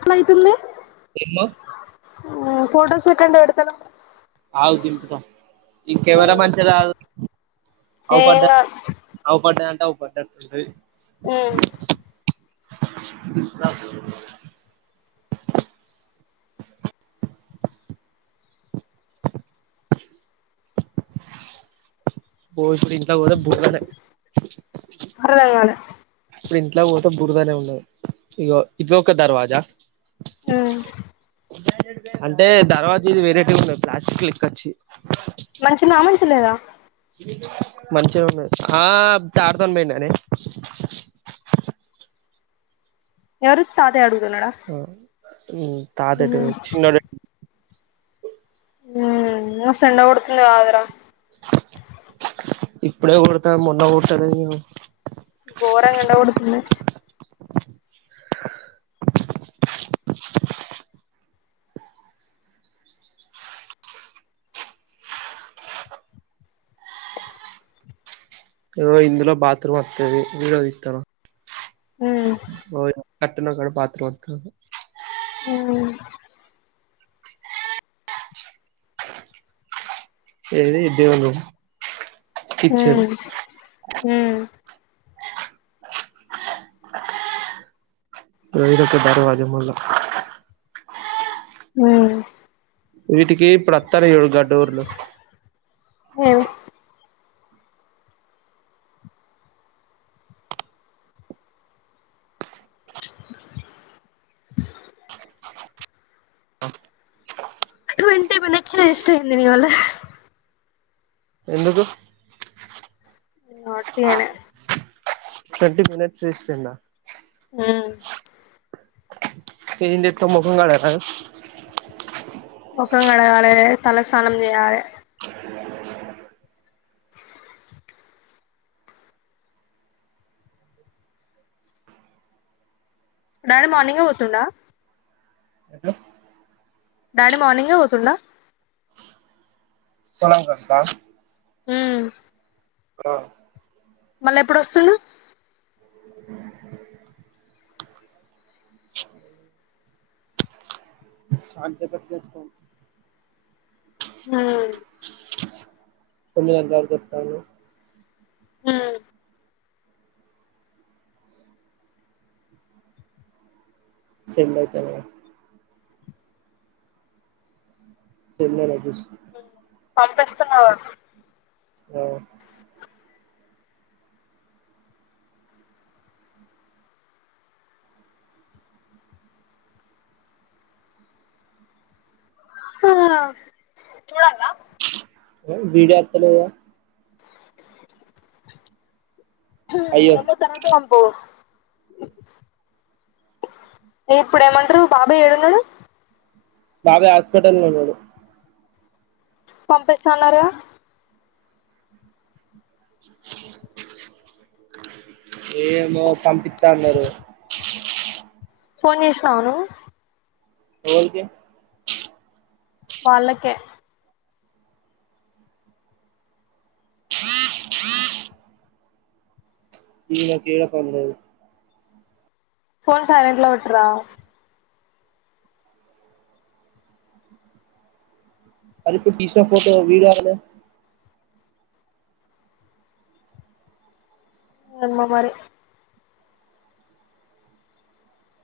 ఏమైతుంది ఏమో హు ఫొటోస్ పెట్టేంత పెడుత లేవు ఆగు దింపుతా ఈ కెమెరా మంచిగా రాదు అవుపడ్డ ఏం కాదు ఆవు పడ్డ ఆవు పడ్డట్టు ఉటాది హమ్ ద బో ఫంత పోద బోల [inaudible] అర్ధంకాలే ఇప్పుడు ఇంట్లో పోతే బురదనే ఉన్నది ఇగో ఇది ఒక దర్వాజా అ అంటే దర్వాజు వెరైటీ ఉన్నాయి ప్లాస్టిక్ లెక్కోచి [inaudible] మంచిగా ఉన్నా ఆ తాడుతం పోనే [inaudible] ఎవరు తాద ఆడుగు [inaudible] హమ్ తాతడు చిన్నడు [inaudible] మస్తు ఎండ కొడుతుంది కదర ఇప్పుడే కొడతా మొన్న కొట్టద గోరంగా ఎండా కొడుతుంది ఏదో ఇందులో బాత్రూమ్ వస్తుది వీడోది ఇస్తాను [inaudible] కట్టన కాడ పాత్రరువా కా [inaudible] హమ్ ఏది ఇ దేవళ [inaudible] హమ్ హమ్ ర రక బారవాజే మళ్లా [inaudible] ఆ వీటికి ఇప్పుడు ఓతనయి చూడు గా డోర్లు ఏవి ంటే మనచ్చిన ఇష్ట అయింది నవల [inaudible] ఎందుకు నటినే ట్వంటీ మినిట్స్ వేస్ట్ అయ్యిందా హమ్ ఏంట ఎతో ముొఖం కడరా [inaudible] మొకం కడగాలి తలస్నానం చేయాలి డాడీ మార్నింగే పోతుండ డాడి మార్నింగె పోతుండ కొనంంటా [inaudible] హమ్ ఆ మళ్ళా ఎప్పుడు వస్తులు ఆ చాన్ సేపటికి పట్తు ఊ కొన్ని అందాలు చెప్తాయి సిన్మ యూతన సమరా బుష్ పంపిస్తున్నావా ఆ చూడాలా విడియా అతలేదు కదా అయ్యో తమ తరద అంబు ఇప్పుడు ఏమంటారు బాబాయ్ ఏడున్నడు బాబే హాస్పటల్ లో వున్నాడు పంపిస్తాన్నారు గ [unintelligible] ఏమో పంపిసత అన్నారు ఫోన్ చేసినావ నువు ఏలికి వాళ్ళకే ఇనా కేడ పన్లేదు ఫోన్ సైలెంట్ లో వెట్రా అదిప్పు టీషర్ట్ ఫోట వీడ అ ఏమో మరి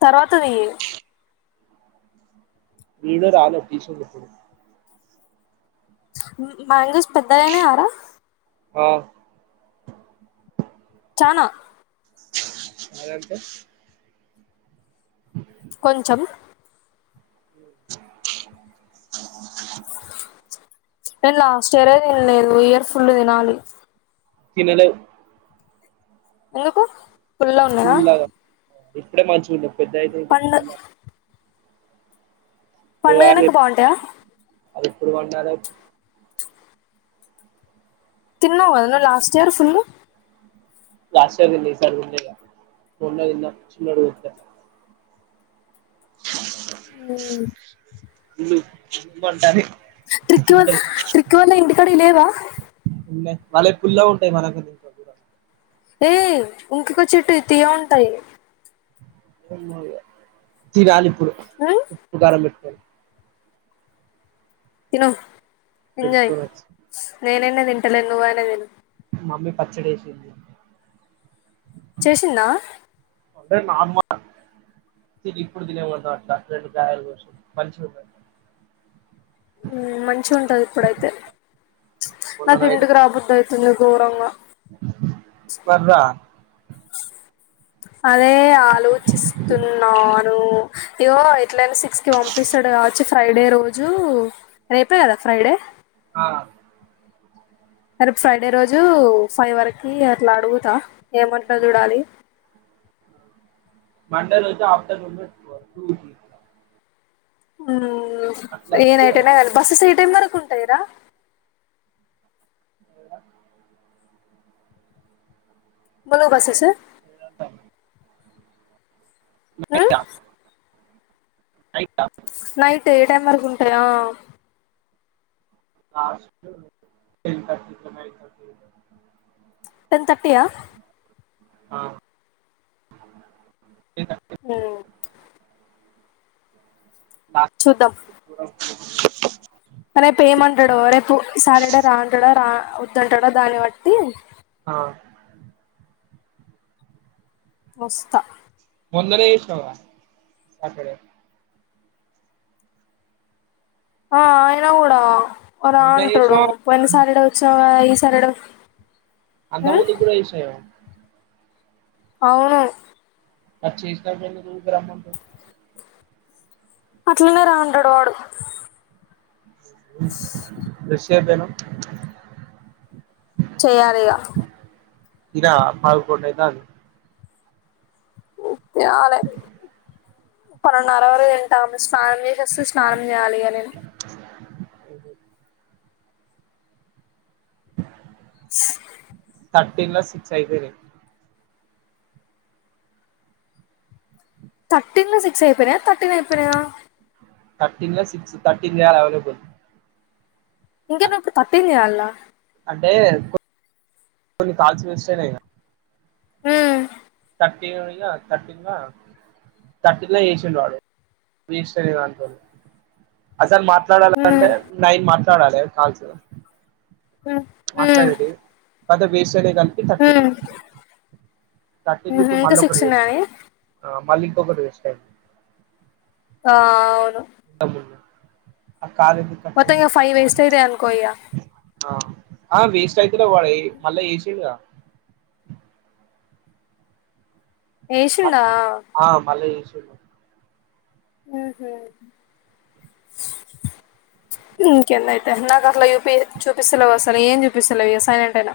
తర్వాత దియ్యి వీడురాలు తీషన్ ఇపుడు మ్యాంగోస్ పెద్దగానా ఆరా ఆ చానా అదంటే [inaudible] కొంచం [unintelligible] ఏం లాస్ట్ర తినలేదు ఇయర్ఫుల్లు తినాలి తినలేవు ఎందుకు ఫుల్ల ఉన్నద ఫుల్లాగా ఇప్పుడే మంచి ఉండ పెద్దయితే ఇంకా పుల్లగా పండుగైనాక బాగుంటాయా అది ఎప్పుడు వండాలే తిన్నవు కదా నువ్ last year full last year తిన్న ఈసారి తినలే ఇగ మొన్న తిన్న చినోడు పుట్టిన [unintelligible] ఇందు బంటది త్రిక్యవల్ త్రిక్యవల్ ఇంటికా లేవా వాళ్ళవి పుల్ల గ ఉంటాయి మనకంటే కొద్దిగ ఏయ ఇంకఒక చెట్టువి తీయగ ఉంటాయి ఏమో ఇగ తినాలి ఇప్పుడు ఉమ్ ఉప్పు కారం పెట్టుకొని తిను పెట్టుకోవచ్చు నేన్న తింటలేను నువ్వు ఆయన తిను మమ్మీ పచ్చడి చేసింది చేసిందా ఐతే మా అమ్మ ఇప్పుడు తిన్నెవడినటన అట్లా రెండు కాయలు కోసి మంచిగా మంచి ఉంటది ఇప్పుడైతే ప్చ్ నాకు ఇంటికి రా బుద్ధి ఔతుంది గోరంగ మరి రా [unintelligible] అదే ఆలోచిస్తున్నా హు ఇవో ఎట్లైనా సిక్స్ కి పంపిస్తడు కావొచ్చు ఫ్రైడే రోజు రేపే కదా ఫ్రైడే ఆ రేపు ఫ్రైడే రోజు ఫైవ్ వారికి అట్ల అడుగుత ఏమంటడో చూడాలి మండే రోజు ఆఫ్టర్నూన్ హమ్ ఏ అట్లయితే నైట్ అయినగాని బస్ ఏ టైమ్ వరకు టైరా అ బ్లూ బసేస ఆ నైట్ ఏ టెన్ వరకు వుంటయా లాస్ట్ టెన్ థర్టీ వరకు [unintelligible] టెన్ థర్టీ ఆ ఆ ఏ హమ్ లాస్ట్ చూద్దాం రేపు ఏమంటడో రేపు సటర్డే అ రా అంటాడు రా వదుంటాడ దాన్ని బట్టి హ వస్త. మొన్ననే చేసినవ్గా సాటర్డే ఆ ఐన కూడా వాడ్ రా మొన్న చేసినా అంటడు. పోయిన సాటర్డే వచ్చినవ్ గదా ఈ ఈ సాటర్డే అంతక్ ముందుక్ కూడా చేసినవ్ ఏమో అవును. [unintelligible] అట్లనే రా అంటడు వాడు దష్యాబెను చేయాలిగ. తిన్నవా పదకొండు అయితంది. తినాలే పన్నెండున్నర వరకు తింటా స్నానం చేసేస్త స్నానం చేయాలిగా నేను అఓ థర్టీన్ల సిక్స్ అయిపోయినయి. థర్టీన్ల సిక్స్ అయిపోయినయా తర్టీన్ అయిపోయినయా! థర్టీన్ల సిక్స్ థర్టీన్ చేయలే అవైలబుల్ ఇంకెందుకు థర్టీన్ చేయాలా ఏ కొ కొన్ని కాల్స్ మిస్సైనయిగా మ్ థర్టీన్ థర్టీన్ల థర్టీన్ల వేసిండు వాడు. అసల్ మాట్ ఉమ్ మాట్లాడాలంటే నైన్ మార్క్స్ మాట్లాడాలే కాల్స్ ఉమ్ ఉమ్ మాట్లాడేది. కద వేస్ ఇద్దరి కల్పి థర్టీన్ ఉమ్ ఇగ థర్టీన్ ఉహు ఇప్పుడు ఇంకా మళ్ళొకటి సిక్స్ వేస్ట్ ఉన్నాయని ఆహ్ మళ్ళింకొకటి వే ఎస్ ఆ అవును. [inaudible] కట్ మొత్తం అయింది ఇగ ఫైవ్ వేస్ట్టైయితై అనుకో ఇగ లిఫ్ట్ అయిలేవ్ [inaudible] మళ్ళ ఏసిండుగా ఏసిండా.. ఆ మళ్ళా చేసిండు ఉహు ఇంకేన్నైతే నాక్ అట్ల చూపియ చూపిస్తలేవ్ అసల్ ఏం చూపిస్తలేవ్ ఇగ సైలెంట్ అయిన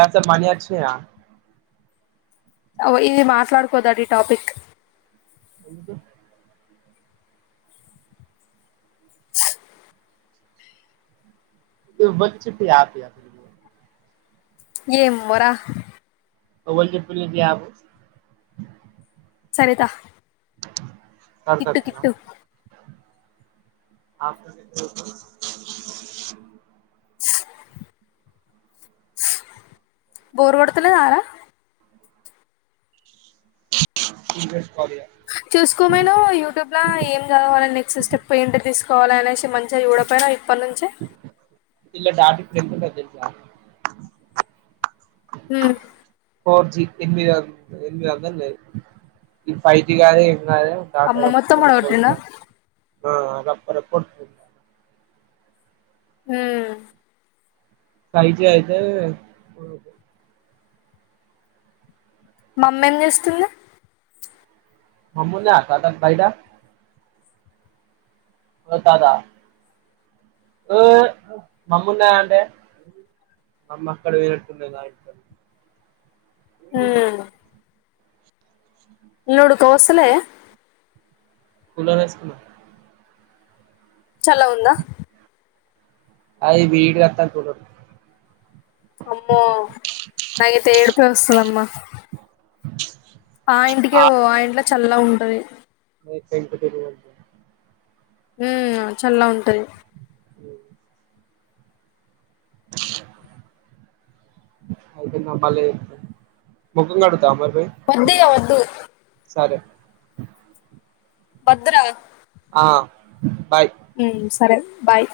ఆన్సర్ మనీ అచ్చినయా. ఆ ఓ ఇది మాట్లాడుకోదడి టాపిక్ ఎందు ఏ బచ్చీ పియా పియా థ ఏంమ్మోరా ఎవ్వల్ చెప్పిల్లు నీకి ఈ యాపు సరిత కిట్టు సరతక్కానా కిట్టు ఆహ్ బోరుగోడుతున్నాదారా ఇంకా చూస్కోమేను యూట్యూబ్లా ఏం జదవాల నెక్స్ట్ స్టెప్ ఏంటి తీస్ కోవాలనేసి మన్ చెయ్ చూడపోయిన ఇప్పన్నుంచి ఇల్ల డాడికి ఫ్రెండ్సుంటరు తెల్సా హ్మ్ ఫోర్ జీ ఎనిమిదొంద్ ఎనిమిది వందలు ఈ ఫై జీ కాద్ డాటా అమ్మ రొప్ప మొత్తం రొప్ప వడగొట్టిండా వస్తద్ ఆహ్ అ రప్ప రప్ప ఒత్కుంట హుం ఫై జీ అయితే మామ్మేం జేస్తుంది మమ్ముందాక్క బైట ఓ తాత ఓ మమ్మున్నదాంటే మమ్మక్కడ పోయినట్టునది ఊ నుడుకవోసలే కులారేస్కున్నా చళ్ళగుందా అయి వీడు కత అమ్మో నాగైతే ఏడుపే వస్తుందమ్మా అ ఆ ఇంటికేవో ఆ ఇంట్లో చల్ల ఉంటుంది పెంకుటిల్లు ఊ చల్లగుటంది అది మలే ముఖం కడుతా మరి పోయి వద్దు్య వద్దు సరే పదరా ఆ బాయ్ ఉ సరే బాయ్